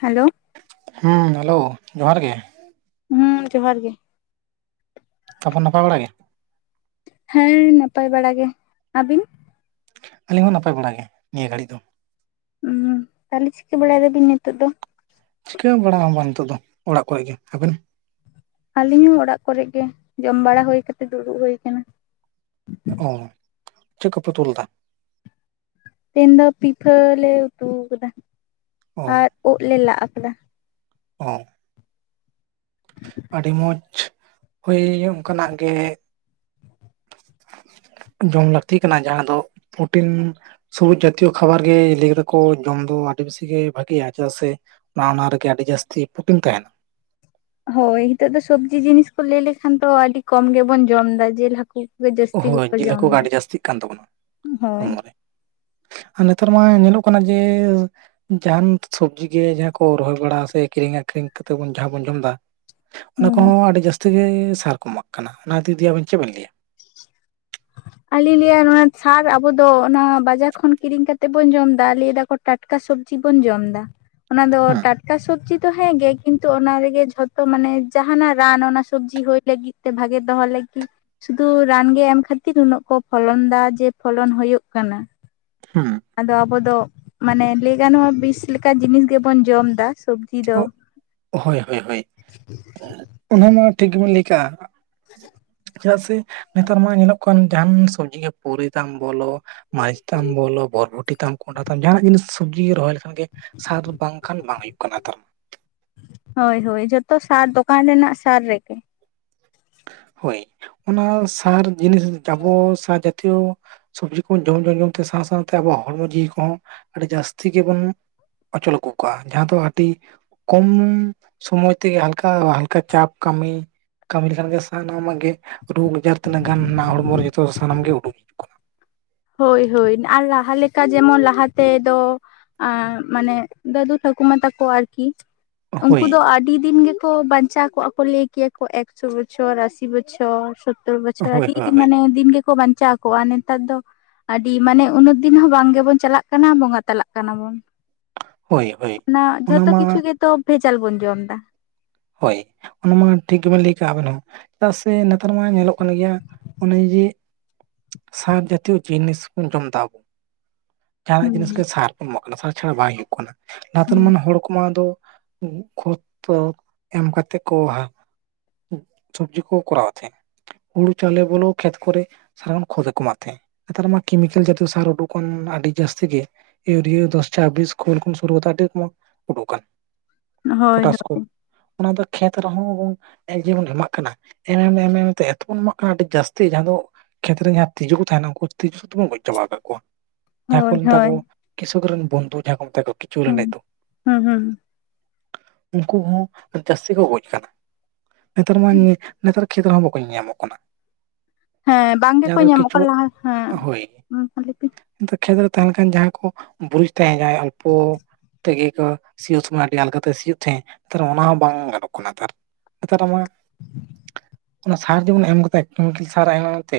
Hello ᱦᱮᱸ hello ᱡᱚᱦᱟᱨ ᱜᱮ᱾ ᱦᱩᱸ ᱡᱚᱦᱟᱨ ᱜᱮ᱾ ᱛᱟᱯᱚᱨ ᱱᱟᱯᱟᱭ ᱵᱟᱲᱟ ᱜᱮ᱾ ᱦᱮᱸ ᱱᱟᱯᱟᱭ ᱵᱟᱲᱟ ᱜᱮ ᱟᱹᱵᱤᱱ? ᱟᱞᱤᱧ ᱦᱚᱸ ᱱᱟᱯᱟᱭ ᱵᱟᱲᱟ ᱜᱮ ᱱᱤᱭᱟᱹ ᱜᱷᱟᱹᱲᱤᱡ ᱫᱚ᱾ ᱩᱸ ᱛᱟᱦᱚᱞᱮ ᱪᱤᱠᱟᱹ ᱵᱟᱲᱟᱭ ᱫᱟᱵᱤᱱ ᱱᱤᱛᱚᱜ ᱫᱚ? ᱪᱤᱠᱟᱹ ᱵᱟᱲᱟ ᱦᱚᱸ ᱵᱟᱝ ᱱᱤᱛᱚᱜ ᱫᱚ ᱚᱲᱟᱜ ᱠᱚᱨᱮ ᱜᱮ ᱾ ᱟᱹᱵᱮᱱ? ᱟᱞᱤᱧ ᱦᱚᱸ ᱚᱲᱟᱜ ᱠᱚᱨᱮ ᱜᱮ, ᱡᱚᱢ ᱵᱟᱲᱟ ᱦᱳᱭ ᱠᱟᱛᱮᱜ ᱫᱩᱲᱩᱵ ᱦᱳᱭ ᱟᱠᱟᱱᱟ ᱾ ᱚ ᱪᱮᱫ ᱠᱚᱯᱮ ᱩᱛᱩ ᱞᱮᱫᱟ? ᱛᱮᱦᱮᱱ ᱫᱚ ᱯᱤᱴᱷᱟᱹ ᱞᱮ ᱩᱛᱩ ᱠᱟᱫᱟ ᱚ ᱟᱨ ᱳᱫ ᱞᱮ ᱞᱟᱜ ᱟᱠᱟᱫᱟ ᱾ ᱚᱻ [inaudible] ᱟᱹᱰᱤ ᱢᱚᱡᱽ ᱦᱳᱭ ᱚᱱᱠᱟᱱᱟᱜ ᱜᱮ, ᱡᱚᱢ ᱞᱟᱹᱠᱛᱤ ᱠᱟᱱᱟ ᱡᱟᱦᱟᱸ ᱫᱚ ᱯᱚᱨᱴᱤᱱ ᱥᱚᱵᱩᱡ ᱡᱟᱛᱤᱭᱚ ᱠᱷᱟᱵᱟᱨ ᱜᱮ ᱞᱟᱹᱭ ᱠᱟᱫᱟ ᱠᱚ ᱡᱚᱢ ᱫᱚ ᱟᱹᱰᱤ ᱵᱮᱥᱤ ᱜᱮ ᱵᱷᱟᱜᱤᱭᱟ ᱾ ᱪᱮᱫᱟᱜ ᱥᱮ ᱚᱱᱟ ᱚᱱᱟ ᱨᱮᱜᱮ ᱟᱹᱰᱤ ᱡᱟᱹᱥᱛᱤ ᱯᱩᱴᱤᱱ ᱛᱟᱸᱦᱮᱱᱟ ᱾ ᱦᱳᱭ ᱦᱤᱸᱛᱚᱜ ᱫᱚ ᱥᱚᱵᱽᱡᱤ ᱡᱤᱱᱤᱥ ᱠᱚ ᱞᱟᱹᱭ ᱞᱮᱠᱷᱟᱱ ᱫᱚ ᱟᱹᱰᱤ ᱠᱚᱢ ᱜᱮᱵᱚᱱ ᱡᱚᱢ ᱮᱫᱟ᱾ ᱡᱮᱞ ᱦᱟᱹᱠᱩ ᱠᱚᱜᱮ ᱡᱟᱹᱥᱛᱤ ᱦᱳᱭ ᱜᱮᱠᱚ ᱡᱤᱞ ᱡᱚᱢ ᱦᱟᱹᱠᱩ ᱜᱮ ᱮᱫᱟ ᱟᱹᱰᱤ ᱡᱟᱹᱥᱛᱤᱜ ᱠᱟᱱ ᱛᱟᱵᱚᱱᱟ ᱦᱳᱭ ᱦᱚᱲᱢᱚ ᱨᱮ ᱾ ᱟᱨ ᱱᱮᱛᱟᱨ ᱢᱟ ᱧᱮᱞᱚᱜ ᱠᱟᱱᱟ ᱡᱮ ᱡᱟᱸᱦᱟᱱ ᱥᱚᱵᱽᱡᱤ ᱜᱮ ᱡᱟᱦᱟᱸ ᱠᱚ ᱨᱚᱦᱚᱭ ᱵᱟᱲᱟ ᱥᱮ ᱠᱤᱨᱤᱧ ᱟᱠᱷᱨᱤᱧ ᱠᱟᱛᱮᱫ ᱵᱚᱱ ᱡᱟᱦᱟᱸ ᱵᱚᱱ ᱡᱚᱢ ᱫᱟ ᱚᱱᱟ ᱦᱩᱸ ᱦᱩᱸ ᱠᱚᱦᱚᱸ ᱟᱹᱰᱤ ᱡᱟᱹᱥᱛᱤ ᱜᱮ ᱥᱟᱨ ᱠᱚ ᱮᱢᱟᱜ ᱠᱟᱱᱟ ᱚᱱᱟ ᱫᱤ ᱠᱟᱛᱮ ᱟᱵᱤᱱ ᱪᱮᱫ ᱵᱮᱱ ᱞᱟᱹᱭᱟ ᱾ ᱟᱞᱤᱧ ᱞᱤᱧ ᱞᱟᱹᱭᱟ ᱱᱚᱣᱟ ᱥᱟᱨ ᱟᱵᱚ ᱫᱚ ᱚᱱᱟ ᱵᱟᱡᱟᱨ ᱠᱷᱚᱱ ᱠᱤᱨᱤᱧ ᱠᱟᱛᱮ ᱵᱚᱱ ᱡᱚᱢ ᱫᱟ ᱞᱟᱹᱭ ᱫᱟ ᱠᱚ ᱴᱟᱴᱠᱟ ᱥᱚᱵᱽᱡᱤ ᱵᱚᱱ ᱡᱚᱢ ᱫᱟ ᱾ ᱚᱱᱟ ᱫᱚ ᱦᱮᱸ ᱴᱟᱴᱠᱟ ᱥᱚᱵᱽᱡᱤ ᱛᱚ ᱦᱮᱸ ᱜᱮ ᱠᱤᱱᱛᱩ ᱚᱱᱟ ᱨᱮᱜᱮ ᱡᱷᱚᱛᱚ ᱢᱟᱱᱮ ᱡᱟᱦᱱᱟᱜ ᱨᱟᱱ ᱚᱱᱟ ᱥᱚᱵᱽᱡᱤ ᱦᱩᱭ ᱞᱟᱹᱜᱤᱫ ᱛᱮ ᱵᱷᱟᱜᱮ ᱫᱚᱦᱚ ᱞᱟᱹᱜᱤᱫ ᱥᱩᱫᱷᱩ ᱨᱟᱱᱜᱮ ᱮᱢ ᱠᱷᱟᱹᱛᱤᱨ ᱩᱱᱟᱹᱜ ᱠᱚ ᱯᱷᱚᱞᱚᱱ ᱫᱟ ᱡᱮ ᱯᱷᱚᱞᱚᱱ ᱦᱳᱭᱳᱜ ᱠᱟᱱᱟ ᱾ ᱦᱩᱸ᱾ ᱟᱫᱚ ᱟᱵᱚ ᱫᱚ ᱢᱟᱱᱮ ᱞᱟᱹᱭ ᱜᱟᱱᱚᱜᱼᱟ ᱵᱤᱥ ᱞᱮᱠᱟᱱ ᱡᱤᱱᱤᱥ ᱜᱮᱵᱚᱱ ᱡᱚᱢ ᱫᱟ ᱾ ᱚ, ᱦᱳᱭ ᱦᱳᱭ ᱦᱳᱭ ᱚᱱᱟᱢᱟ ᱴᱷᱤᱠ ᱜᱮᱢᱚᱱ ᱞᱟᱹᱭ ᱠᱟᱜᱼᱟ ᱾ ᱪᱮᱫᱟᱜ ᱥᱮ ᱱᱮᱛᱟᱨ ᱢᱟ ᱧᱮᱞᱚᱜ ᱠᱟᱱ ᱡᱟᱦᱟᱱ ᱥᱚᱵᱽᱡᱤ ᱜᱮ ᱯᱩᱨᱤ ᱛᱟᱢ ᱵᱚᱞᱚ ᱢᱟᱹᱨᱤᱪ ᱛᱟᱢ ᱵᱚᱞᱚ, ᱵᱚᱨᱵᱷᱚᱴᱤ ᱛᱟᱢ, ᱠᱚᱸᱰᱷᱟ ᱛᱟᱢ, ᱡᱟᱸᱦᱟᱱᱟᱜ ᱡᱤᱱᱤᱥ ᱥᱚᱵᱽᱡᱤ ᱜᱮ ᱨᱚᱦᱚᱭ ᱞᱮᱠᱷᱟᱱ ᱜᱮ ᱥᱟᱨ ᱵᱟᱝᱠᱷᱟᱱ ᱵᱟᱝ ᱦᱩᱭᱩᱜ ᱠᱟᱱᱟ ᱱᱮᱛᱟᱨ᱾ ᱦᱳᱭ ᱦᱳᱭ ᱡᱷᱚᱛᱚ ᱥᱟᱨ ᱫᱚᱠᱟᱱ ᱨᱮᱱᱟᱜ ᱥᱟᱨ ᱨᱮᱜᱮ ᱾ ᱦᱳᱭ ᱚᱱᱟ ᱥᱟᱨ ᱡᱤᱱᱤᱥ ᱡᱟᱵᱚ ᱥᱟᱨ ᱡᱟᱛᱤᱭᱚ ᱥᱚᱵᱽᱡᱤ ᱠᱚᱵᱚᱱ ᱡᱚᱢ ᱡᱚᱢᱛᱮ ᱥᱟᱶ ᱥᱟᱶᱛᱮ ᱟᱵᱚᱣᱟᱜ ᱦᱚᱲᱢᱚ ᱡᱤᱣᱤ ᱠᱚᱦᱚᱸ ᱟᱹᱰᱤ ᱡᱟᱹᱥᱛᱤ ᱜᱮᱵᱚᱱ ᱚᱪᱚᱞ [unintelligible] ᱠᱚᱣᱟ ᱡᱟᱦᱟᱸ ᱫᱚ ᱟᱹᱰᱤ ᱠᱚᱢ ᱥᱚᱢᱚᱭ ᱛᱮᱜᱮ ᱦᱟᱞᱠᱟ ᱦᱟᱞᱠᱟ ᱪᱟᱯ ᱠᱟᱹᱢᱤ ᱠᱟᱹᱢᱤ ᱞᱮᱠᱷᱟᱱ ᱜᱮ ᱥᱟᱱᱟᱢᱟᱜ ᱜᱮ ᱨᱳᱜᱽ ᱟᱡᱟᱨ ᱛᱤᱱᱟᱹᱜ ᱜᱟᱱ ᱦᱚᱲᱢᱚ ᱨᱮ ᱡᱚᱛᱚ ᱥᱟᱱᱟᱢ ᱜᱮ ᱩᱰᱩᱠ ᱦᱤᱡᱩᱜ ᱠᱟᱱᱟ ᱦᱳᱭ ᱦᱳᱭ ᱟᱨ ᱞᱟᱦᱟ ᱞᱮᱠᱟ ᱡᱮᱢᱚᱱ ᱞᱟᱦᱟ ᱛᱮᱫᱚ ᱟ ᱢᱟᱱᱮ ᱫᱟᱹᱫᱩ ᱴᱷᱟᱹᱠᱩᱢᱟ ᱛᱟᱠᱚ ᱟᱨᱠᱤ ᱩᱱᱠᱩ ᱦᱳᱭ ᱫᱚ ᱟᱹᱰᱤ ᱫᱤᱱ ᱜᱮᱠᱚ ᱵᱟᱧ ᱪᱟ ᱠᱚᱜᱼᱟ ᱠᱚ ᱞᱟᱹᱭ ᱠᱮᱭᱟ ᱠᱚ ᱮᱠᱥᱚ ᱵᱚᱪᱷᱚᱨ ᱟᱥᱤ ᱵᱚᱪᱷᱚᱨ ᱥᱳᱛᱛᱚᱨ ᱵᱚᱪᱷᱚᱨ ᱦᱳᱭ ᱟᱹᱰᱤ ᱦᱳᱭ ᱢᱟᱱᱮ ᱫᱤᱱ ᱜᱮ ᱵᱟᱧᱪᱟᱣ ᱠᱚᱜᱼᱟ, ᱱᱮᱛᱟᱨ ᱫᱚ ᱟᱹᱰᱤ ᱢᱟᱱᱮ ᱩᱱᱟᱹᱜ ᱫᱤᱱ ᱦᱚᱸ ᱵᱟᱝ ᱜᱮᱵᱚᱱ ᱪᱟᱞᱟᱜ ᱠᱟᱱᱟ ᱾ᱵᱚᱸᱜᱟ ᱛᱟᱞᱟᱜ ᱠᱟᱱᱟ ᱵᱚᱱ ᱦᱳᱭ ᱦᱳᱭ ᱚᱱᱟ ᱡᱷᱚᱛᱚ ᱠᱤᱪᱷᱩ ᱜᱮᱛᱚ ᱵᱷᱮᱡᱟᱞ ᱵᱚᱱ ᱡᱚᱢ ᱫᱟ ᱾ ᱦᱳᱭ, ᱚᱱᱟ ᱢᱟ ᱴᱷᱤᱠ ᱜᱮᱵᱮᱱ ᱞᱟᱹᱭ ᱠᱟᱜ ᱟᱵᱮᱱ ᱦᱚᱸ᱾ ᱪᱮᱫᱟᱜ ᱥᱮ ᱱᱮᱛᱟᱨ ᱢᱟ ᱧᱮᱞᱚᱜ ᱠᱟᱱ ᱜᱮᱭᱟ ᱚᱱᱮ ᱡᱮ ᱥᱟᱨ ᱡᱟᱛᱤᱭᱚ ᱡᱤᱱᱤᱥ ᱵᱚᱱ ᱡᱚᱢ ᱮᱫᱟ ᱟᱵᱚ, ᱡᱟᱦᱟᱱᱟᱜ ᱡᱤᱱᱤᱥ ᱜᱮ ᱥᱟᱨ ᱵᱚᱱ ᱮᱢᱟᱜ ᱠᱟᱱᱟ ᱥᱟᱨ ᱪᱷᱟᱲᱟ ᱵᱟᱭ ᱦᱩᱭᱩᱜ ᱠᱟᱱᱟ ᱱᱟᱛᱮᱨᱟᱱ ᱦᱚᱲ ᱠᱚᱢᱟ ᱫᱚ [unintelligible] ᱮᱢ ᱠᱟᱛᱮᱜ ᱠᱚ [unintelligible] ᱥᱚᱵᱽᱡᱤ ᱠᱚ ᱠᱚᱨᱟᱣ ᱛᱟᱦᱮᱸᱫ ᱾ ᱦᱩᱲᱩ ᱪᱟᱣᱞᱮ ᱵᱚᱞᱚ ᱠᱷᱮᱛ ᱠᱚᱨᱮ ᱾ ᱥᱟᱨᱟᱨᱚᱱ ᱠᱷᱚᱸᱛ ᱜᱮᱠᱚ ᱮᱢᱟᱜ ᱛᱟᱸᱦᱮᱜ, ᱱᱮᱛᱟᱨ ᱢᱟ ᱠᱮᱢᱤᱠᱮᱞ ᱡᱟᱛᱤᱭᱚ ᱥᱟᱨ ᱩᱰᱩᱠ ᱠᱟᱱ ᱟᱹᱰᱤ ᱡᱟᱹᱥᱛᱤ ᱜᱮ ᱾ ᱤᱭᱩᱨᱤᱭᱟᱹ ᱫᱚᱥ ᱪᱷᱟᱵᱤᱥ ᱠᱷᱳᱞ ᱠᱷᱚᱱ ᱥᱩᱨᱩ ᱠᱟᱛᱮ ᱩᱰᱜᱠᱟᱱ ᱦᱳᱭ ᱦᱳᱭ ᱚᱱᱟ ᱫᱚ ᱠᱷᱮᱛ ᱨᱮᱦᱚᱸ ᱮᱠ ᱡᱮ ᱵᱚᱱ ᱰᱷᱟᱞᱟᱜ ᱠᱟᱱᱟ᱾ ᱮᱢᱮᱢ ᱮᱢ ᱛᱮ ᱮᱛᱚᱵᱚᱱ ᱮᱢᱟᱜ ᱠᱟᱱᱟ ᱟᱹᱰᱤ ᱡᱟᱹᱥᱛᱤ ᱡᱟᱦᱟᱸ ᱫᱚ ᱠᱷᱮᱛᱨᱮ ᱡᱟᱦᱟᱸ ᱛᱤᱡᱩ ᱠᱚ ᱛᱟᱦᱮᱸᱱᱟ ᱩᱱᱠᱩ ᱛᱤᱡᱩ ᱥᱩᱛᱵᱚᱱ ᱜᱚᱡ ᱪᱟᱵᱟ ᱟᱠᱟᱫ ᱠᱚᱣᱟ᱾ ᱡᱟᱦᱟᱸ ᱠᱚ ᱦᱳᱭ ᱢᱮᱛᱟ ᱦᱳᱭ ᱠᱚ ᱠᱤᱥᱚᱠ ᱨᱮᱱ ᱵᱚᱱᱫᱷᱩ ᱡᱟᱦᱟᱸ ᱠᱚ ᱢᱮᱛᱟ ᱠᱚ ᱠᱤᱪᱷᱩ ᱦᱩᱸ ᱞᱮᱸᱰᱮᱫ ᱫᱩ ᱦᱩᱸ ᱦᱩᱸ ᱩᱱᱠᱩ ᱦᱚᱸ ᱡᱟᱹᱥᱛᱤ ᱠᱚ ᱜᱚᱡ ᱠᱟᱱᱟ ᱱᱮᱛᱟᱨ ᱢᱟ ᱱᱮᱛᱟᱨ ᱠᱷᱮᱛ ᱨᱮᱦᱚᱸ ᱵᱟᱠᱚ ᱧᱮ ᱧᱟᱢᱚᱜ ᱠᱟᱱᱟ᱾ ᱦᱮᱸ ᱵᱟᱝ ᱜᱮᱠᱚ ᱡᱟᱦᱟᱸ ᱫᱚ ᱧᱟᱢᱚᱜ ᱠᱟᱱᱟ ᱠᱤᱪᱩᱣᱟᱹ ᱞᱟᱦᱟ ᱦᱮᱸ ᱦᱳᱭ ᱠᱷᱮᱛ ᱨᱮ ᱛᱟᱦᱮᱸ ᱞᱮᱠᱷᱟᱱ ᱡᱟᱦᱟᱸᱭ ᱠᱚ ᱵᱩᱨᱤᱡ ᱛᱟᱦᱮᱸ ᱡᱟᱸᱦᱟᱭ ᱩᱱᱠᱩ ᱛᱮᱜᱮ ᱠᱚ ᱥᱤᱭᱳᱜ ᱥᱚᱢᱚᱭ ᱟᱹᱰᱤ ᱟᱞᱜᱟᱛᱮ ᱥᱤᱭᱳᱜ ᱛᱟᱦᱮᱸᱜ ᱛᱟᱨ ᱚᱱᱟ ᱦᱚᱸ ᱵᱟᱝ ᱜᱟᱱᱚᱜ ᱠᱟᱱᱟ ᱱᱮᱛᱟᱨ ᱱᱮᱛᱟᱨ ᱢᱟ ᱚᱱᱟ ᱥᱟᱨ ᱡᱮᱢᱚᱱ ᱮᱢ ᱠᱟᱛᱮ ᱠᱮᱢᱤᱠᱮᱞ ᱥᱟᱨ ᱟᱭ ᱢᱟᱢ ᱛᱮ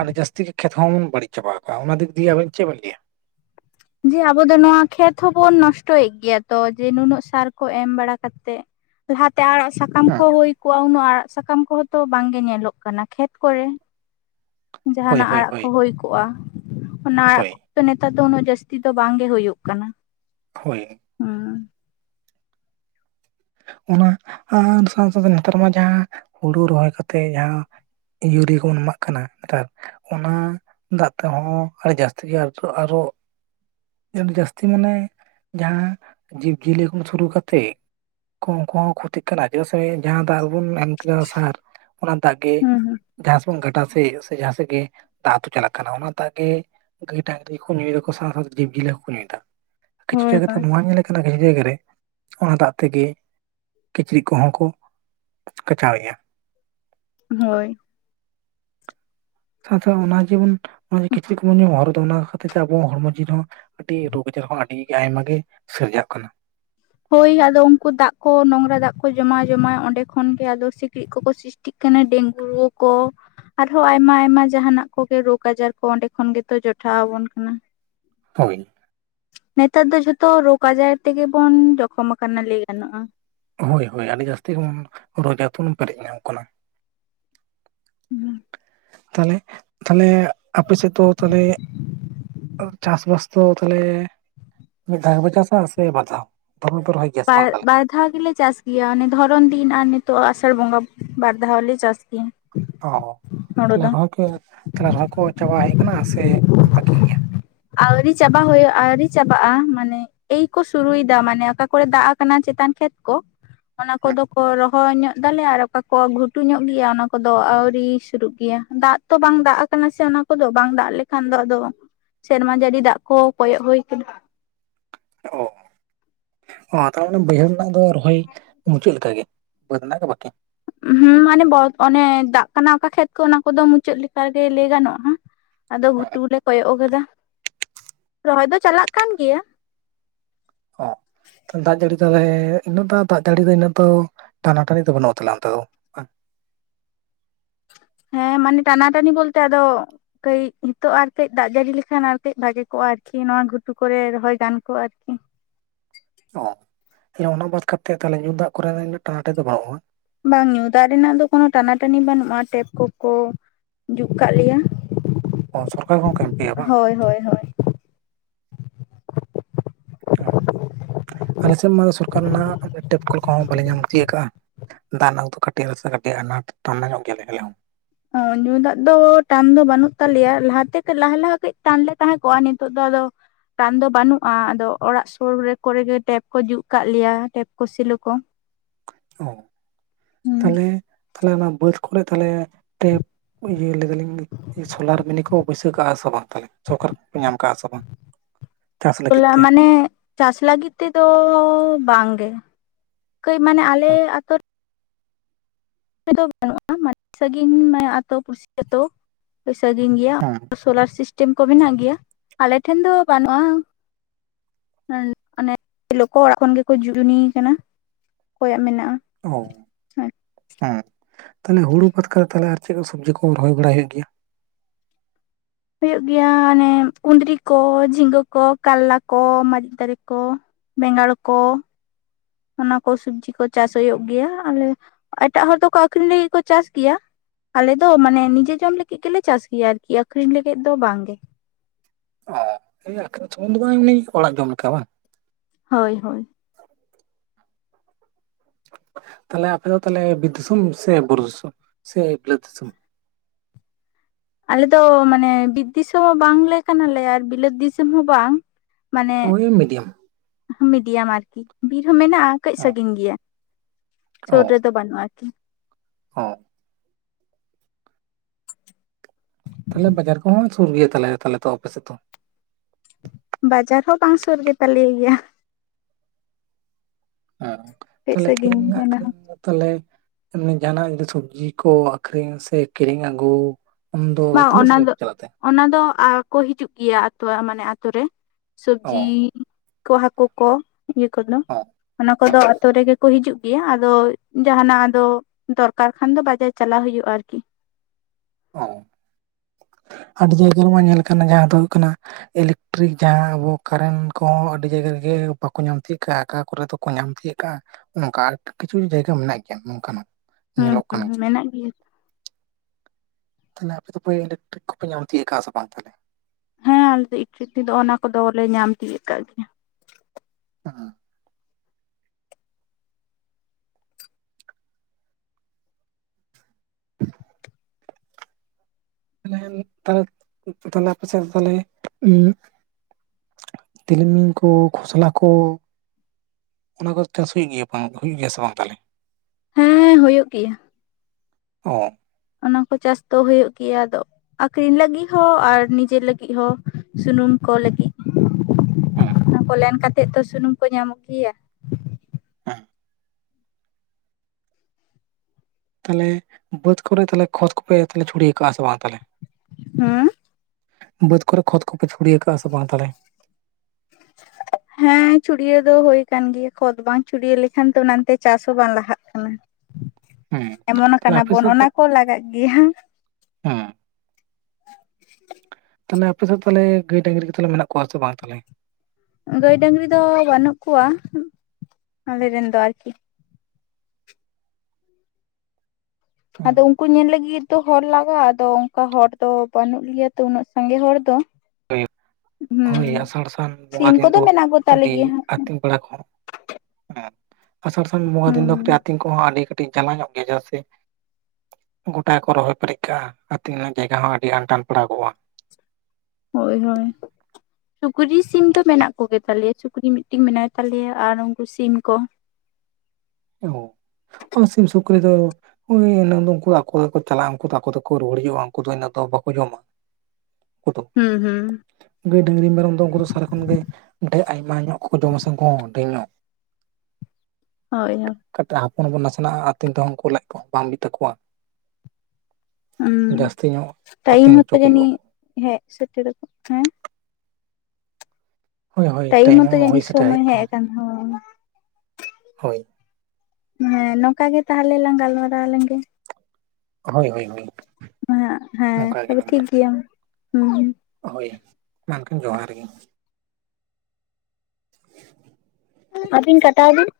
ᱟᱨ ᱡᱟᱹᱥᱛᱤ ᱜᱮ ᱠᱷᱮᱛ ᱦᱚᱸᱵᱚᱱ ᱵᱟᱹᱲᱤᱡ ᱪᱟᱵᱟᱣ ᱠᱟᱜ-ᱟ ᱚᱱᱟ ᱫᱤᱠ ᱫᱤᱭᱮ ᱟᱵᱤᱱ ᱪᱮᱜ ᱵᱮᱱ ᱞᱟᱹᱭᱟ ᱡᱮ ᱟᱵᱚ ᱫᱚ ᱱᱚᱣᱟ ᱠᱷᱮᱛ ᱦᱚᱵᱚᱱ ᱱᱚᱥᱴᱚᱭᱮᱜ ᱜᱮᱭᱟ ᱛᱚ ᱡᱮ ᱱᱩᱱᱟᱹᱜ ᱥᱟᱨ ᱠᱚ ᱮᱢ ᱵᱟᱲᱟ ᱠᱟᱛᱮᱜ᱾ ᱞᱟᱦᱟᱛᱮ ᱟᱲᱟᱜ ᱥᱟᱠᱟᱢ ᱠᱚ ᱦᱮᱸ ᱦᱩᱭ ᱠᱚᱜ-ᱟ ᱩᱱᱟᱹᱜ ᱟᱲᱟᱜ ᱥᱟᱠᱟᱢ ᱠᱚᱦᱚᱸ ᱛᱚ ᱵᱟᱝᱜᱮ ᱧᱮᱞᱚᱜ ᱠᱟᱱᱟ ᱠᱷᱮᱛ ᱠᱚᱨᱮ, ᱡᱟᱦᱟᱱᱟᱜ ᱟᱲᱟᱜ ᱠᱚ ᱦᱳᱭ ᱠᱚᱜ-ᱟ ᱚᱱᱟ ᱟᱲᱟᱜ ᱦᱳᱭ ᱠᱚ ᱱᱮᱛᱟᱨ ᱫᱚ ᱩᱱᱟᱹᱜ ᱡᱟᱹᱥ ᱛᱤ ᱫᱚ ᱵᱟᱝ ᱜᱮ ᱦᱩᱭᱩᱜ ᱠᱟᱱᱟ᱾ ᱦᱳᱭ ᱦᱩᱸ ᱚᱱᱟ ᱟᱨ ᱥᱟᱶ ᱥᱟᱶᱛᱮ ᱱᱮᱛᱟᱨ ᱢᱟ ᱡᱟᱦᱟᱸ ᱦᱩᱲᱩ ᱨᱚᱦᱚᱭ ᱠᱟᱛᱮ ᱡᱟᱦᱟᱸ ᱤᱭᱩᱨᱤᱭᱟ ᱠᱚᱵᱚᱱ ᱮᱢᱟᱜ ᱠᱟᱱᱟ ᱱᱮᱛᱟᱨ, ᱚᱱᱟ ᱫᱟᱜ ᱛᱮᱦᱚᱸ ᱟᱹᱰᱤ ᱡᱟᱹᱥᱛᱤ ᱟᱨᱚ ᱡᱟᱹᱥᱛᱤ ᱢᱟᱱᱮ ᱡᱟᱦᱟᱸ ᱡᱤᱵ ᱡᱤᱭᱟᱹᱞᱤ ᱠᱷᱚᱱ ᱥᱩᱨᱩ ᱠᱟᱛᱮᱜ ᱩᱝᱠᱩ ᱩᱝᱠᱩ ᱦᱚᱸ ᱠᱷᱚᱛᱤᱜ ᱠᱟᱱᱟ ᱪᱮᱫᱟᱜ ᱥᱮ ᱡᱟᱦᱟᱸ ᱫᱟᱜ ᱨᱮᱵᱚᱱ ᱮᱢ ᱠᱮᱫᱟ ᱥᱟᱨ, ᱚᱱᱟ ᱫᱟᱜ ᱜᱮ ᱦᱩᱸ ᱦᱩᱸ ᱡᱟᱦᱟᱸ ᱥᱮᱫ ᱵᱟᱝᱚᱱ ᱜᱟᱰᱟ ᱥᱮᱫ ᱥᱮ ᱡᱟᱦᱟᱸ ᱥᱮᱫ ᱜᱮ ᱫᱟᱜᱟᱛᱩ ᱪᱟᱞᱟᱜ ᱠᱟᱱᱟ ᱚᱱᱟ ᱫᱟᱜ ᱜᱮ ᱜᱟᱹᱭ ᱰᱟᱹᱝᱨᱟᱤ ᱦᱚᱸᱠᱚ ᱧᱩᱭ ᱫᱟᱠᱚ ᱠᱚ ᱥᱟᱣ ᱥᱟᱣ ᱛᱮ ᱡᱤᱵᱽ ᱡᱤᱭᱟᱹᱞᱤ ᱦᱚᱸᱠᱚ ᱧᱩᱭ ᱫᱟ ᱠᱤᱪᱩ ᱦᱳᱭ ᱡᱟᱭᱜᱟ ᱛᱚ ᱦᱳᱭ ᱱᱚᱣᱟ ᱧᱮᱞ ᱠᱟᱱᱟ ᱠᱤᱪᱷᱩ ᱡᱟᱭᱜᱟ ᱨᱮ ᱚᱱᱟ ᱫᱟᱜ ᱛᱮᱜᱮ ᱠᱤᱪᱨᱤᱡ ᱠᱚᱦᱚᱸ ᱠᱚ ᱠᱟᱪᱟᱣᱮᱜ-ᱟ᱾ ᱦᱳᱭ ᱥᱟᱶᱛᱮ ᱚᱱᱟ ᱡᱮᱵᱚᱱᱮ ᱠᱤᱪᱨᱤᱡᱽ ᱠᱚᱵᱚᱱ ᱦᱚᱨᱚᱜᱫᱟ ᱚᱱᱟ ᱦᱚᱛᱮᱛᱮ ᱟᱵᱚ ᱦᱚᱲᱢᱚ ᱡᱤᱣᱤ ᱨᱮᱦᱚᱸ ᱟᱹᱰᱤ ᱨᱳᱜᱽ ᱟᱡᱟᱨ ᱦᱚᱸ ᱟᱹᱰᱤ ᱟᱭᱢᱟ ᱜᱮ ᱥᱤᱨᱡᱟᱜ ᱠᱟᱱᱟ᱾ ᱦᱳᱭ ᱟᱫᱚ ᱩᱱᱠᱩ ᱫᱟᱜ ᱠᱚ ᱱᱚᱝᱨᱟ ᱫᱟᱜ ᱠᱚ ᱡᱚᱢᱟ ᱡᱚᱢᱟ ᱚᱸᱰᱮ ᱠᱷᱚᱱ ᱜᱮ ᱟᱫᱚ ᱥᱤᱠᱲᱤᱡ ᱠᱚᱠᱚ ᱥᱤ ᱤᱥᱴᱤᱜ ᱠᱟᱱᱟ ᱰᱮᱝᱜᱩ ᱠᱚ, ᱟᱨᱦᱚᱸ ᱟᱭᱢᱟ ᱟᱭᱢᱟ ᱡᱟᱦᱱᱟᱜ ᱠᱚᱜᱮ ᱨᱳᱜᱽ ᱟᱡᱟᱨ ᱠᱚ ᱚᱸᱰᱮ ᱠᱷᱚᱱ ᱜᱮᱛᱚ ᱡᱚᱴᱷᱟ ᱟᱵᱚᱱ ᱠᱟᱱᱟ᱾ ᱦᱳᱭ ᱱᱮᱛᱟᱨ ᱫᱚ ᱡᱷᱚᱛᱚ ᱨᱳᱜᱽ ᱟᱡᱟᱨ ᱛᱮᱜᱮ ᱵᱚᱱ ᱡᱚᱠᱷᱚᱢ ᱟᱠᱟᱱᱟ ᱞᱟᱹᱭ ᱜᱟᱱᱚᱜ-ᱟ᱾ ᱦᱳᱭ ᱦᱳᱭ ᱟᱹᱰᱤ ᱡᱟᱹᱥᱛᱤ ᱜᱮᱢᱚᱱ ᱨᱳᱜᱽ ᱟᱡᱟᱨ ᱛᱮᱵᱚᱱ ᱯᱮᱨᱮᱡ ᱧᱟᱢ ᱠᱟᱱᱟ᱾ ᱛᱟᱞᱦᱮ ᱛᱟᱞᱦᱮ ᱟᱯᱮ ᱥᱮᱫ ᱫᱚ ᱛᱟᱞᱦᱮ ᱪᱟᱥ ᱵᱟᱥ ᱫᱚ ᱛᱟᱦᱞᱮ ᱢᱤᱫ ᱫᱷᱟᱣ ᱜᱮᱯᱮ ᱪᱟᱥᱟ ᱥᱮ ᱵᱟᱨᱫᱷᱟᱣ? ᱯᱚᱨ ᱯᱚᱨ ᱯᱮ ᱨᱚᱦᱚᱭ ᱜᱮᱭᱟ ᱥᱮ ᱵᱟᱨ ᱵᱟᱝ ᱛᱟᱦᱚᱞᱮ? ᱵᱟ ᱛᱷᱟᱣ ᱜᱮᱞᱮ ᱪᱟᱥ ᱜᱮᱭᱟ ᱚᱱᱮ ᱫᱷᱚᱨᱚᱱ ᱫᱤᱱ ᱟᱨ ᱱᱤᱛᱳᱜ ᱟᱥᱟᱲ ᱵᱚᱸᱜᱟ ᱵᱟᱨ ᱫᱷᱟᱣ ᱞᱮ ᱪᱟᱥ ᱜᱮᱭᱟ᱾ ᱚ ᱦᱳᱲᱳ ᱫᱚ ᱛᱟᱦᱞᱮ ᱠᱮ ᱛᱟᱦᱞᱮ ᱨᱚᱦᱚᱭ ᱠᱚ ᱪᱟᱵᱟ ᱦᱮᱡ ᱠᱟᱱᱟ ᱥᱮ ᱵᱟᱠᱤ ᱜᱮᱭᱟ? ᱟᱣᱨᱤ ᱪᱟᱵᱟ ᱦᱳᱭᱳᱜ-ᱟ ᱟᱣᱨᱤ ᱪᱟᱵᱟᱜ-ᱟ ᱢᱟᱱᱮ ᱮᱭ ᱠᱚ ᱥᱩᱨᱩᱭᱮᱫᱟ, ᱢᱟᱱᱮ ᱚᱠᱟ ᱠᱚᱨᱮ ᱫᱟᱜ ᱟᱠᱟᱱᱟ ᱪᱮᱛᱟᱱ ᱠᱷᱮᱛ ᱠᱚ ᱾ ᱚᱱᱟ ᱦᱮᱸ ᱠᱚᱫᱚ ᱠᱚ ᱨᱚᱦᱚᱭ ᱧᱚᱜ ᱫᱟᱞᱮ ᱟᱨ ᱚᱠᱟ ᱠᱚ ᱜᱷᱩᱴᱩ ᱧᱚᱜ ᱜᱮᱭᱟ ᱚᱱᱟ ᱠᱚᱫᱚ ᱟᱹᱣᱨᱤᱼᱼ ᱥᱩᱨᱩᱜ ᱜᱮᱭᱟ, ᱫᱟᱜ ᱛᱚ ᱵᱟᱝ ᱫᱟᱜ ᱟᱠᱟᱱᱟ ᱥᱮ ᱚᱱᱟ ᱠᱚᱫᱚ ᱵᱟᱝ ᱫᱟᱜ ᱞᱮᱱᱠᱷᱟᱱ ᱫᱚ ᱟᱫᱚᱼᱼ ᱥᱮᱨᱢᱟ ᱡᱟᱹᱲᱤ ᱫᱟᱜ ᱠᱚ ᱠᱚᱭᱚᱜ ᱦᱩᱭ ᱟᱠᱟᱱᱟ ᱾ ᱚ ᱾ ᱚ ᱛᱟᱦᱞᱮ ᱵᱟᱹᱭᱦᱟᱹᱲ ᱨᱮᱱᱟᱜ ᱫᱚ ᱨᱚᱦᱚᱭ ᱢᱩᱪᱟᱹᱫ ᱞᱮᱠᱟ ᱜᱮ ᱵᱟᱹᱫᱽ ᱨᱮᱱᱟᱜ ᱜᱮ ᱵᱟᱠᱤ? ᱦᱮᱸ ᱢᱟᱱᱮ ᱚᱱᱮ ᱫᱟᱜ ᱠᱟᱱᱟ ᱚᱠᱟ ᱠᱷᱮᱛ ᱠᱚ ᱚᱱᱟ ᱠᱚᱫᱚ ᱢᱩᱪᱟᱹᱫ ᱞᱮᱠᱟ ᱜᱮ ᱞᱟᱹᱭ ᱜᱟᱱᱚᱜᱼᱟ ᱾ ᱟᱫᱚ ᱜᱷᱩᱴᱩ ᱞᱮ ᱠᱚᱭᱚᱜ ᱟᱠᱟᱫᱟ, ᱨᱚᱦᱚᱭ ᱫᱚ ᱪᱟᱞᱟᱜ ᱠᱟᱱ ᱜᱮᱭᱟ ᱾ ᱚ ᱫᱟᱜ ᱡᱟᱹᱲᱤ ᱛᱟᱦᱚᱞᱮ ᱤᱱᱟᱹᱜ ᱫᱚ ᱫᱟᱜ ᱡᱟᱹᱲᱤ ᱫᱚ ᱤᱱᱟᱹᱜ ᱫᱚᱼᱼ ᱴᱟᱱᱟ ᱴᱟᱹᱱᱤ ᱫᱚ ᱵᱟᱹᱱᱩᱜ ᱛᱟᱦᱚᱞᱮ ᱚᱱᱛᱮ ᱫᱚ? ᱦᱮᱸ ᱢᱟᱱᱮ ᱴᱟᱱᱟ ᱴᱟᱱᱤ ᱵᱚᱞᱛᱮ ᱟᱫᱚᱼᱼ ᱠᱟᱹᱡ ᱱᱤᱛᱚᱜ ᱟᱨ ᱠᱟᱹᱡ ᱫᱟᱜ ᱡᱟᱹᱲᱤ ᱞᱮᱠᱷᱟᱱ ᱟᱨ ᱠᱟᱹᱡ ᱵᱷᱟᱹᱜᱤ ᱠᱚᱜᱼᱟ ᱟᱨᱠᱤ, ᱱᱚᱣᱟ ᱜᱷᱩᱴᱩ ᱠᱚᱨᱮ ᱨᱚᱦᱚᱭ ᱜᱟᱱ ᱠᱚᱜᱼᱟ ᱟᱨᱠᱤ ᱾ ᱚ, ᱚᱱᱟ ᱵᱟᱫᱽ ᱠᱟᱛᱮ ᱛᱟᱦᱚᱞᱮ ᱧᱩ ᱫᱟᱜ ᱠᱚᱨᱮ ᱫᱚ ᱴᱟᱱᱟ ᱴᱟᱱᱤ ᱫᱚ ᱵᱟᱹᱱᱩᱜᱼᱟ? ᱵᱟᱝ ᱧᱩ ᱫᱟᱜ ᱨᱮᱱᱟᱜ ᱫᱚ ᱠᱳᱱᱚ ᱴᱟᱱᱟ ᱴᱟᱹᱱᱤ ᱵᱟᱹᱱᱩᱜᱼᱟ, ᱴᱮᱯ ᱠᱚᱞ ᱠᱚ ᱡᱩᱛ ᱠᱟᱫ ᱞᱮᱭᱟ ᱾ ᱚ ᱥᱚᱨᱠᱟᱨ ᱠᱷᱚᱱ ᱦᱚᱸ ᱠᱚ ᱮᱢᱟ ᱯᱤᱭᱟ ᱵᱟᱝ? ᱦᱳᱭ ᱦᱳᱭ ᱦᱳᱭ ᱾ ᱟᱞᱮ ᱥᱮᱫ ᱢᱟ ᱥᱚᱨᱠᱟᱨ ᱨᱮᱱᱟᱜ ᱴᱮᱯ ᱠᱚᱞ ᱠᱚᱦᱚᱸ ᱵᱟᱞᱮ ᱧᱟᱢ ᱤᱭᱟᱹ ᱠᱟᱜᱼᱟ ᱾ ᱫᱟᱜ ᱨᱮᱱᱟᱜ ᱫᱚ ᱠᱟᱹᱴᱤᱡ ᱠᱟᱹᱴᱤᱡ ᱟᱱᱟᱴ ᱧᱚᱜ ᱜᱮᱭᱟᱞᱮ ᱾ ᱧᱩ ᱫᱟᱜ ᱫᱚ ᱴᱟᱱ ᱫᱚ ᱵᱟᱹᱱᱩᱜ ᱛᱟᱞᱮᱭᱟ, ᱞᱟᱦᱟᱛᱮ ᱞᱟᱦᱟ ᱞᱟᱦᱟ ᱠᱟᱹᱡ ᱴᱟᱱ ᱞᱮ ᱛᱟᱦᱮᱸ ᱠᱚᱜᱼᱟ ᱱᱤᱛᱚᱜ ᱫᱚ ᱟᱫᱚᱼᱼ ᱴᱟᱱ ᱫᱚ ᱵᱟᱹᱱᱩᱜᱼᱟ, ᱟᱫᱚ ᱚᱲᱟᱜ ᱥᱩᱨ ᱨᱮ ᱠᱚᱨᱮ ᱜᱮ ᱴᱮᱯ ᱠᱚ ᱡᱩᱛ ᱟᱠᱟᱫ ᱞᱮᱭᱟ, ᱴᱮᱯ ᱠᱚ ᱥᱤᱞᱩ ᱠᱚ ᱼᱼ [inaudible] ᱚ ᱛᱟᱦᱚᱞᱮ, ᱛᱟᱦᱚᱞᱮ ᱚᱱᱟ ᱵᱟᱹᱫᱽ ᱠᱚᱨᱮ ᱛᱟᱦᱚᱞᱮᱼᱼ ᱤᱭᱟᱹ ᱞᱟᱹᱭ ᱟᱞᱤᱧ, ᱥᱳᱞᱟᱨ ᱢᱤᱱᱤ ᱠᱚ ᱵᱟᱹᱭᱥᱟᱹᱣ ᱠᱟᱜᱼᱟ ᱥᱮ ᱵᱟᱝ? ᱛᱟᱦᱚᱞᱮ ᱥᱚᱨᱠᱟᱨ ᱠᱚ ᱧᱟᱢᱼᱼ ᱠᱟᱜ ᱥᱮ ᱵᱟᱝ? ᱪᱟᱥ ᱞᱟᱹᱜᱤᱫ ᱥᱚᱞᱟ ᱛᱮ? ᱢᱟᱱᱮ ᱪᱟᱥ ᱞᱟᱹᱜᱤᱫ ᱛᱮᱫᱚ ᱵᱟᱝᱜᱮ ᱾ ᱠᱟᱹᱡ ᱢᱟᱱᱮ ᱟᱞᱮ ᱟᱹᱛᱩᱼᱼ ᱫᱚ ᱵᱟᱹᱱᱩᱜᱼᱟ, ᱢᱟᱱᱮ ᱥᱟᱺᱜᱤᱧ ᱟᱛᱩ ᱯᱩᱲᱥᱤ ᱛᱚ ᱥᱟᱹᱜᱤᱧ ᱜᱮᱭᱟᱼᱼ ᱦᱮᱸ ᱾ ᱥᱳᱞᱟᱨ ᱥᱤᱥᱴᱮᱢ ᱠᱚ ᱢᱮᱱᱟᱜ ᱜᱮᱭᱟ ᱾ ᱟᱞᱮ ᱴᱷᱮᱱ ᱫᱚ ᱵᱟᱹᱱᱩᱜᱼᱟ ᱾ ᱦᱮ ᱚᱱᱮ ᱠᱚ ᱚᱲᱟᱜ ᱠᱷᱚᱱ ᱜᱮᱠᱚ ᱡᱩᱱᱤᱭ ᱠᱟᱱᱟ ᱚᱠᱚᱭᱟᱜ ᱢᱮᱱᱟᱜᱼᱟ ᱾ ᱚ ᱦᱮᱸ ᱛᱟᱦᱞᱮ ᱦᱩᱲᱩ ᱵᱟᱹᱫᱽ ᱠᱚ ᱛᱟᱦᱞᱮ ᱟᱨ ᱪᱮᱫ ᱠᱚ ᱥᱚᱵᱽᱡᱤ ᱠᱚ ᱨᱚᱦᱚᱭ ᱵᱟᱲᱟᱭ ᱦᱩᱭᱩᱜ ᱜᱮᱭᱟ? ᱦᱩᱭᱩᱜ ᱜᱮᱭᱟ ᱚᱱᱮ ᱠᱩᱸᱫᱽᱨᱤ ᱠᱚ, ᱡᱷᱤᱸᱜᱟᱹ ᱠᱚ, ᱠᱟᱨᱞᱟ ᱠᱚ, ᱢᱟᱹᱨᱤᱪ ᱫᱟᱨᱮ ᱠᱚ, ᱼᱼ ᱵᱮᱸᱜᱟᱲ ᱠᱚ ᱾ ᱚᱱᱟ ᱠᱚ ᱥᱚᱵᱽᱡᱤ ᱠᱚ ᱪᱟᱥ ᱦᱩᱭᱩᱜ ᱜᱮᱭᱟ, ᱟᱞᱮ ᱮᱴᱟᱜ ᱦᱚᱲ ᱫᱚᱠᱚ ᱟᱹᱠᱷᱨᱤᱧ ᱞᱟᱹᱜᱤᱫ ᱠᱚ ᱪᱟᱥ ᱜᱮᱭᱟ ᱾ ᱟᱞᱮ ᱫᱚ ᱢᱟᱱᱮ ᱱᱤᱡᱮ ᱡᱚᱢ ᱞᱟᱹᱜᱤᱫ ᱜᱮᱞᱮ ᱪᱟᱥ ᱜᱮᱭᱟ, ᱟᱨᱠᱤ ᱟᱹᱠᱷᱨᱤᱧ ᱞᱟᱹᱜᱤᱫ ᱫᱚ ᱵᱟᱝ ᱜᱮ ᱾ ᱚ ᱟᱹᱠᱷᱨᱤᱧ ᱥᱩᱢᱩᱝ ᱫᱚ ᱵᱟᱝ ᱮᱢᱱᱤ ᱚᱲᱟᱜ ᱡᱚᱢ ᱞᱮᱠᱟ ᱵᱟᱝ? ᱦᱳᱭ ᱦᱳᱭ ᱾ ᱛᱟᱦᱚᱞᱮ ᱟᱯᱮ ᱫᱚ ᱛᱟᱦᱚᱞᱮ ᱵᱤᱨ ᱫᱤᱥᱚᱢ ᱥᱮ, ᱵᱩᱨᱩ ᱫᱤᱥᱚᱢ, ᱥᱮ ᱵᱤᱞᱟᱹᱛ ᱫᱤᱥᱚᱢ? ᱟᱞᱮ ᱫᱚ ᱢᱟᱱᱮ ᱵᱤᱨ ᱫᱤᱥᱚᱢ ᱦᱚᱸ ᱵᱟᱝᱞᱮ ᱠᱟᱱᱟᱞᱮ ᱟᱨ ᱵᱤᱞᱟᱹᱛ ᱫᱤᱥᱚᱢ ᱦᱚᱸ ᱵᱟᱝ ᱾ ᱢᱟᱱᱮ, ᱳᱭ ᱢᱤᱰᱤᱭᱟᱢ ᱢᱤᱰᱤᱭᱟᱢ ᱟᱨᱠᱤ ᱾ ᱵᱤᱨ ᱦᱚᱸ ᱢᱮᱱᱟᱜᱼᱟ, ᱠᱟᱹᱡ ᱥᱟᱺᱜᱤᱧ ᱜᱮᱭᱟ ᱥᱩᱨ ᱨᱮᱫᱚ ᱵᱟᱹᱱᱩᱜᱼᱟ ᱟᱨᱠᱤ ᱾ ᱚᱦ ᱾ ᱛᱟᱦᱞᱮ ᱵᱟᱡᱟᱨ ᱠᱚᱦᱚᱸ ᱥᱩᱨ ᱜᱮᱭᱟ ᱛᱟᱦᱞᱮ ᱛᱚ ᱛᱟᱦᱚᱞᱮ ᱟᱯᱮ ᱥᱮᱫ ᱛᱚ? ᱵᱟᱡᱟᱨ ᱫᱚ ᱵᱟᱝ ᱥᱩᱨ ᱜᱮ ᱛᱟᱞᱮᱜ ᱭᱟ ᱾ ᱟᱹ, ᱠᱟᱹᱡ ᱛᱟᱦᱞᱮ ᱥᱟᱺᱜᱤᱧ ᱠᱤᱨᱤᱧ ᱚᱱᱟ ᱦᱚᱸ᱾ ᱟᱹᱠᱷᱨᱤᱧ ᱫᱚ ᱛᱟᱦᱞᱮ? ᱡᱟᱦᱟᱱᱟ-ᱜ ᱡᱩᱫᱤ ᱥᱚᱵᱽᱡᱤ ᱠᱚ ᱟᱹᱷᱨᱤᱧ, ᱥᱮ ᱠᱤᱨᱤᱧ ᱟᱹᱜᱩ ᱾ ᱩᱱ ᱫᱚ ᱵᱟᱝ ᱛᱤᱱᱟᱹᱜ ᱚᱱᱟ ᱥᱺᱜᱤᱧ ᱫᱚ ᱯᱮ ᱪᱟᱞᱟᱜ ᱛᱮ? ᱚᱱᱟ ᱫᱚ ᱟᱠᱚ ᱦᱤᱡᱩᱜ ᱜᱮᱭ-ᱟ᱾ ᱢᱟᱱᱮ ᱟᱹᱛᱩ ᱨᱮ ᱚ ᱥᱚᱵᱽᱡᱤᱼᱼ ᱠᱚ ᱦᱟᱹᱠᱩ ᱠᱚ, ᱤᱭᱟᱹ ᱠᱚᱼᱫᱚ ᱚ ᱚᱱᱟ ᱠᱚᱼᱫᱚ ᱦᱮᱸ ᱟᱹᱛᱩ ᱨᱮᱜᱮᱼᱼ ᱠᱚ ᱦᱤᱡᱩᱜ ᱜᱮᱭ-ᱟ᱾ ᱟᱫᱚ ᱡᱟᱦᱱᱟᱜ ᱟᱫᱚ ᱫᱚᱨᱠᱟᱨ ᱠᱷᱟᱱ ᱫᱚ ᱵᱟᱡᱟᱨ ᱪᱟᱞᱟᱣ ᱦᱩᱭᱩᱜᱼᱟ᱾ ᱟᱨᱠᱤ ᱚ ᱟᱹᱰᱤ ᱡᱟᱭᱜ-ᱟ ᱨᱮᱢᱟ ᱧᱮᱞ ᱠᱟᱱᱟ᱾ ᱡᱟᱦᱟᱸ ᱫᱚ ᱦᱩᱭᱩᱼᱜ ᱠᱟᱱᱟ ᱼᱼ ᱤᱞᱮᱠᱴᱨᱤᱠ ᱡᱟᱦᱟᱸ ᱟᱵᱚ ᱠᱟᱨᱮᱱᱴ ᱠᱚᱼᱦᱚᱸ ᱟᱹᱰᱤ ᱡᱟᱭᱜ-ᱟ᱾ ᱨᱮᱜᱮ ᱵᱟᱠᱚ ᱧᱟᱢ ᱛᱤᱭᱩᱜ ᱠᱟᱜᱼᱟ᱾ ᱟᱠᱟ ᱠᱚᱨᱮ ᱫᱚᱼᱼ ᱠᱚ ᱧᱟᱢ ᱛᱤᱭᱩᱜ ᱠᱟᱜᱼᱟ᱾ ᱱᱚᱝᱠᱟ ᱠᱤᱪᱷᱩ ᱡᱟᱭᱜ-ᱟ ᱢᱮᱱᱟᱜ ᱜᱮᱭᱟ᱾ ᱱᱚᱝᱠᱟᱱᱟᱜᱼᱼ ᱦᱩᱸ, ᱦᱩᱸ, ᱩᱸ ᱢᱮᱱᱟᱜ ᱜᱮᱭᱟ᱾ ᱛᱟᱦᱚᱞᱮ ᱟᱯᱮ ᱫᱚ ᱯᱮ ᱤᱞᱮᱠᱴᱤᱨᱤ ᱠᱚᱯᱮ, ᱧᱟᱢ ᱛᱤᱭᱩᱜ ᱠᱟᱫᱼᱟ, ᱥᱮ ᱵᱟᱝ? ᱦᱮᱸ ᱟᱞᱮ ᱫᱚ [unintelligible] ᱫᱚ ᱚᱱᱟ ᱠᱚᱫᱚ ᱞᱮ ᱧᱟᱢ ᱛᱤᱭᱟᱹᱜ ᱠᱟᱜ ᱜᱮᱭᱟ᱾ [inaudible] [unintelligible] ᱛᱟᱦᱟᱞᱮ, ᱟᱯᱮ ᱪᱮᱫ ᱫᱚ ᱛᱟᱦᱟᱞᱮ ᱛᱤᱞᱢᱤᱧᱸ ᱠᱚ ᱠᱽᱷᱚᱥᱞ ᱟ᱾ ᱠᱚ ᱚᱱᱟ ᱠᱚ ᱪᱟᱥ ᱦᱩᱭᱩᱜ ᱜᱮᱭ-ᱟ, ᱵᱟᱝ ᱦᱩᱭᱩᱜ ᱜᱮᱭ-ᱟ, ᱥᱮ ᱵᱟᱝ ᱛᱟᱦᱟᱞᱮ? ᱦᱮᱸ ᱦᱩᱭᱩᱜ ᱜᱮᱭ-ᱟ᱾ ᱚ ᱚᱱᱟ ᱠᱚ ᱪᱟᱥ ᱫᱚ ᱦᱩᱭᱩᱜ ᱜᱮᱭ-ᱟ᱾ ᱟᱫᱚ ᱟᱠᱷᱨᱤᱧ ᱞᱟᱹᱜᱤᱫ ᱦᱚᱸ, ᱟᱨ ᱱᱤᱡᱮᱨ ᱞᱟᱹᱜᱤᱫ ᱦᱚᱸ, ᱥᱩᱱᱩᱢ ᱠᱚ ᱞᱟᱹᱜᱤᱫ ᱦᱮᱸ ᱚᱱᱟ ᱠᱚ ᱞᱮᱱ ᱠᱟᱛᱮ ᱛᱚ, ᱥᱩᱱᱩᱢ ᱠᱚ ᱧᱟᱢᱚᱜ ᱜᱮᱭ-ᱟ᱾ ᱦᱮᱸ ᱛᱟᱞᱮ ᱵᱟᱹᱫᱽ ᱠᱚᱨᱮ ᱛᱟᱞᱮ, ᱠᱷᱚᱛ ᱠᱚᱯᱮ ᱮᱫᱞᱮ ᱪᱽᱷᱩᱲᱤᱭᱟᱹ ᱠᱟᱜᱼᱟ ᱥᱮ ᱵᱟᱝ? ᱛᱟᱦᱚᱞᱮ ᱦᱳᱸ ᱵᱟᱹᱫᱽ ᱠᱚᱨᱮ, ᱠᱷᱚᱛ ᱠᱚᱯᱮ ᱪᱷᱩᱲᱤᱭᱟᱹ ᱠᱟᱜᱼᱟ ᱥᱮ ᱵᱟᱝ? ᱛᱟᱦᱚᱞᱮ ᱦᱮᱸ ᱪᱷᱩᱲᱤᱭᱟᱹ ᱫᱚ ᱦᱩᱭ ᱠᱟᱱ ᱜᱮᱭ-ᱟ᱾ ᱠᱷᱚᱛ ᱵᱟᱝ ᱪᱷᱩᱲᱤᱭᱟᱹ ᱞᱮᱠᱷᱟᱱ ᱛᱚ ᱚᱱᱟᱛᱮ ᱪᱟᱥ ᱦᱚᱸ ᱵᱟᱝ ᱞᱟᱦᱟ-ᱜ ᱠᱟᱱᱟ᱾ ᱦᱮᱸ ᱮᱢᱚᱱ ᱛᱟᱦᱚᱞᱮ ᱠᱟᱱᱟ ᱟᱯᱮ ᱵᱚᱱ, ᱚᱱᱟ ᱠᱚ ᱞᱟᱜᱟᱼᱜ ᱜᱮᱭ-ᱟ᱾ ᱦᱳᱸ ᱛᱟᱞᱮ ᱟᱯᱮ ᱥᱮᱫ ᱛᱟᱦᱚᱞᱮ, ᱜᱟᱹᱭ ᱰᱟᱹᱜᱽᱨᱤ ᱠᱚ ᱛᱷᱟᱞᱮ ᱢᱮᱱᱟᱜ ᱠᱚᱣᱟ ᱥᱮ ᱵᱟᱝ ᱛᱟᱞᱮ? ᱜᱟᱹᱭ ᱰᱟᱹᱜᱽᱨᱤ ᱫᱚ ᱵᱟᱹᱱᱩᱜ ᱠᱚᱣ-ᱟ᱾ ᱟᱞᱮ ᱨᱮᱱ ᱫᱚ ᱟᱨᱠᱤ ᱟᱫᱚ ᱩᱱᱠᱩ ᱧᱮᱞ ᱞᱟᱹᱜᱤᱫ ᱛᱚ, ᱦᱚᱲ ᱞᱟᱜᱟᱜᱼᱟ᱾ ᱟᱫᱚ ᱚᱱᱠᱟ ᱦᱚᱲ ᱫᱚ ᱵᱟᱹᱱᱩᱜ ᱞᱮᱭᱟ ᱛᱚ ᱾ᱩᱱᱟᱹᱜ ᱥᱟᱸᱜᱮ ᱦᱚᱲ ᱫᱚ᱾ [unintelligible] ᱦᱳᱭ ᱦᱩᱸ ᱟᱥᱟᱲ ᱥᱟᱱ ᱵᱚᱸᱜᱟ ᱥᱤᱢ ᱫᱤᱱ ᱫᱚ, ᱠᱚᱫᱚ ᱢᱮᱱᱟᱜ ᱠᱚᱛᱟᱞᱮ ᱟᱹᱰᱤ ᱜᱮᱭᱟ ᱦᱟᱸᱜ [unintelligible] [unintelligible] ᱟᱥᱟᱲ ᱥᱟᱱ ᱵᱚᱸᱜᱟ ᱦᱩᱸ ᱫᱤᱱ ᱫᱚ ᱦᱩᱸ ᱵᱟᱯᱮ ᱟᱛᱤᱝ ᱚ ᱟᱹᱰᱤ ᱠᱟᱹᱴᱤᱡ ᱡᱟᱢᱟ ᱧᱚᱜ ᱜᱮᱭ-ᱟ ᱾ ᱪᱮᱫ ᱥᱮ ᱜᱚᱴᱟ ᱜᱮᱠᱚ ᱨᱚᱦᱚᱭ ᱯᱨᱮᱡ ᱠᱟᱜᱼᱟ᱾ ᱟᱹᱛᱤᱧ ᱨᱮᱱᱟᱜ ᱡᱟᱭᱜᱼᱟ ᱦᱚᱸ ᱟᱹᱰᱤ ᱟᱱᱴᱟᱱ ᱯᱟᱲᱟᱜᱚᱜᱼᱟ᱾ ᱦᱳᱭ, ᱦᱳᱭ᱾ ᱥᱩᱠᱨᱤ ᱥᱤᱢ ᱫᱚ ᱢᱮᱱᱟᱜ ᱠᱚ ᱜᱮᱛᱟᱞᱮᱭ-ᱟ᱾ ᱥᱩᱠᱨᱤ ᱢᱤᱫᱴᱮᱱ ᱢᱮᱱᱟᱭ ᱛᱟᱞᱮᱭ-ᱟ ᱾ᱟᱨ ᱩᱱᱠᱩ ᱥᱤᱢ ᱠᱚ ᱮᱱᱦᱚᱸ ᱦᱚᱭ ᱥᱤᱢ ᱥᱩᱠᱨᱤ ᱫᱚ ᱚᱭ ᱤᱱᱟᱹᱧ ᱫᱚ ᱩᱱᱠᱩ ᱫᱚ ᱟᱠᱚ ᱫᱚ ᱠᱚ ᱪᱟᱞᱟᱜᱼᱟ᱾ ᱩᱱᱠᱩ ᱫᱚ ᱟᱠᱚ ᱫᱚ ᱠᱚ ᱨᱩᱣᱟᱹᱲ ᱦᱤᱡᱩᱜᱼᱟ᱾ ᱩᱱᱠᱩ ᱫᱚ ᱤᱱᱟᱹᱜ ᱫᱚ ᱵᱟᱠᱚ ᱡᱚᱢᱟ᱾ ᱩᱱᱠᱩ ᱫᱚ ᱦᱳᱸ ᱦᱳᱸ ᱜᱟᱹᱭ ᱰᱟᱹᱜᱽᱨᱤ ᱢᱮᱨᱚᱢ ᱫᱚ, ᱩᱱᱠᱩ ᱫᱚ ᱥᱟᱨᱟᱠᱷᱚᱱ ᱜᱮ, ᱰᱷᱮᱜ ᱟᱭᱢᱟ ᱧᱚᱜ ᱠᱚᱼᱠᱚ ᱡᱚᱢᱟ ᱥᱮ ᱩᱱᱠᱩ ᱦᱚᱸ ᱰᱷᱮᱨ ᱧᱚᱜ᱾ ᱦᱳᱭ [unintelligible] ᱦᱟᱯᱚᱱ ᱯᱚᱱ ᱱᱟᱥᱱᱟᱜᱼᱟ᱾ ᱟᱹᱛᱤᱧ ᱛᱚᱝ ᱩᱱᱠᱩ ᱞᱟᱡᱽ ᱠᱚ ᱵᱟᱝ ᱵᱤᱜ ᱛᱟᱠᱚᱣ-ᱟ᱾ ᱦᱩᱸ ᱡᱟᱹᱥᱛᱤ ᱧᱚᱜ, ᱟᱹᱛᱤᱝ ᱦᱚᱪᱚᱸ ᱦᱩᱭᱩᱜᱼᱟ᱾ ᱦᱮᱸ ᱥᱮᱴᱮᱨᱟᱠᱚ ᱦᱮᱸ ᱦᱳᱭ ᱦᱳᱭ ᱴᱟᱭᱤᱢ ᱢᱚᱛᱚ ᱦᱚᱸ ᱦᱩᱭ ᱡᱟᱱᱤᱥ ᱥᱮᱴᱮᱨ ᱥᱚᱢᱚᱭ ᱦᱮᱡ ᱟᱠᱟᱱᱟ ᱟᱠᱟᱱ ᱦᱚᱸ᱾ ᱦᱳᱭ ᱦᱮᱸ ᱱᱚᱝᱠᱟ ᱜᱮ ᱛᱟᱦᱚᱞᱮ ᱞᱟᱝ ᱜᱟᱞᱢᱟᱨᱟᱣ ᱞᱮᱱ ᱞᱮᱝᱜᱮ᱾ ᱦᱳᱭ ᱦᱳᱭ ᱦᱳᱭ ᱦᱮᱸ ᱚᱱᱠᱟᱜᱮ ᱛᱚᱵᱮ ᱴᱷᱤᱠ ᱱᱟᱢᱵᱟᱨ ᱜᱮᱭᱟᱢ ᱦᱩᱸ ᱾ ᱦᱳᱭ ᱢᱟ ᱮᱱᱠᱷᱟᱱ ᱡᱚᱦᱟᱨ ᱜᱮ ᱾ [inaudible] ᱟᱹᱵᱤᱱ ᱠᱟᱴᱟᱣ ᱵᱤᱱ ᱾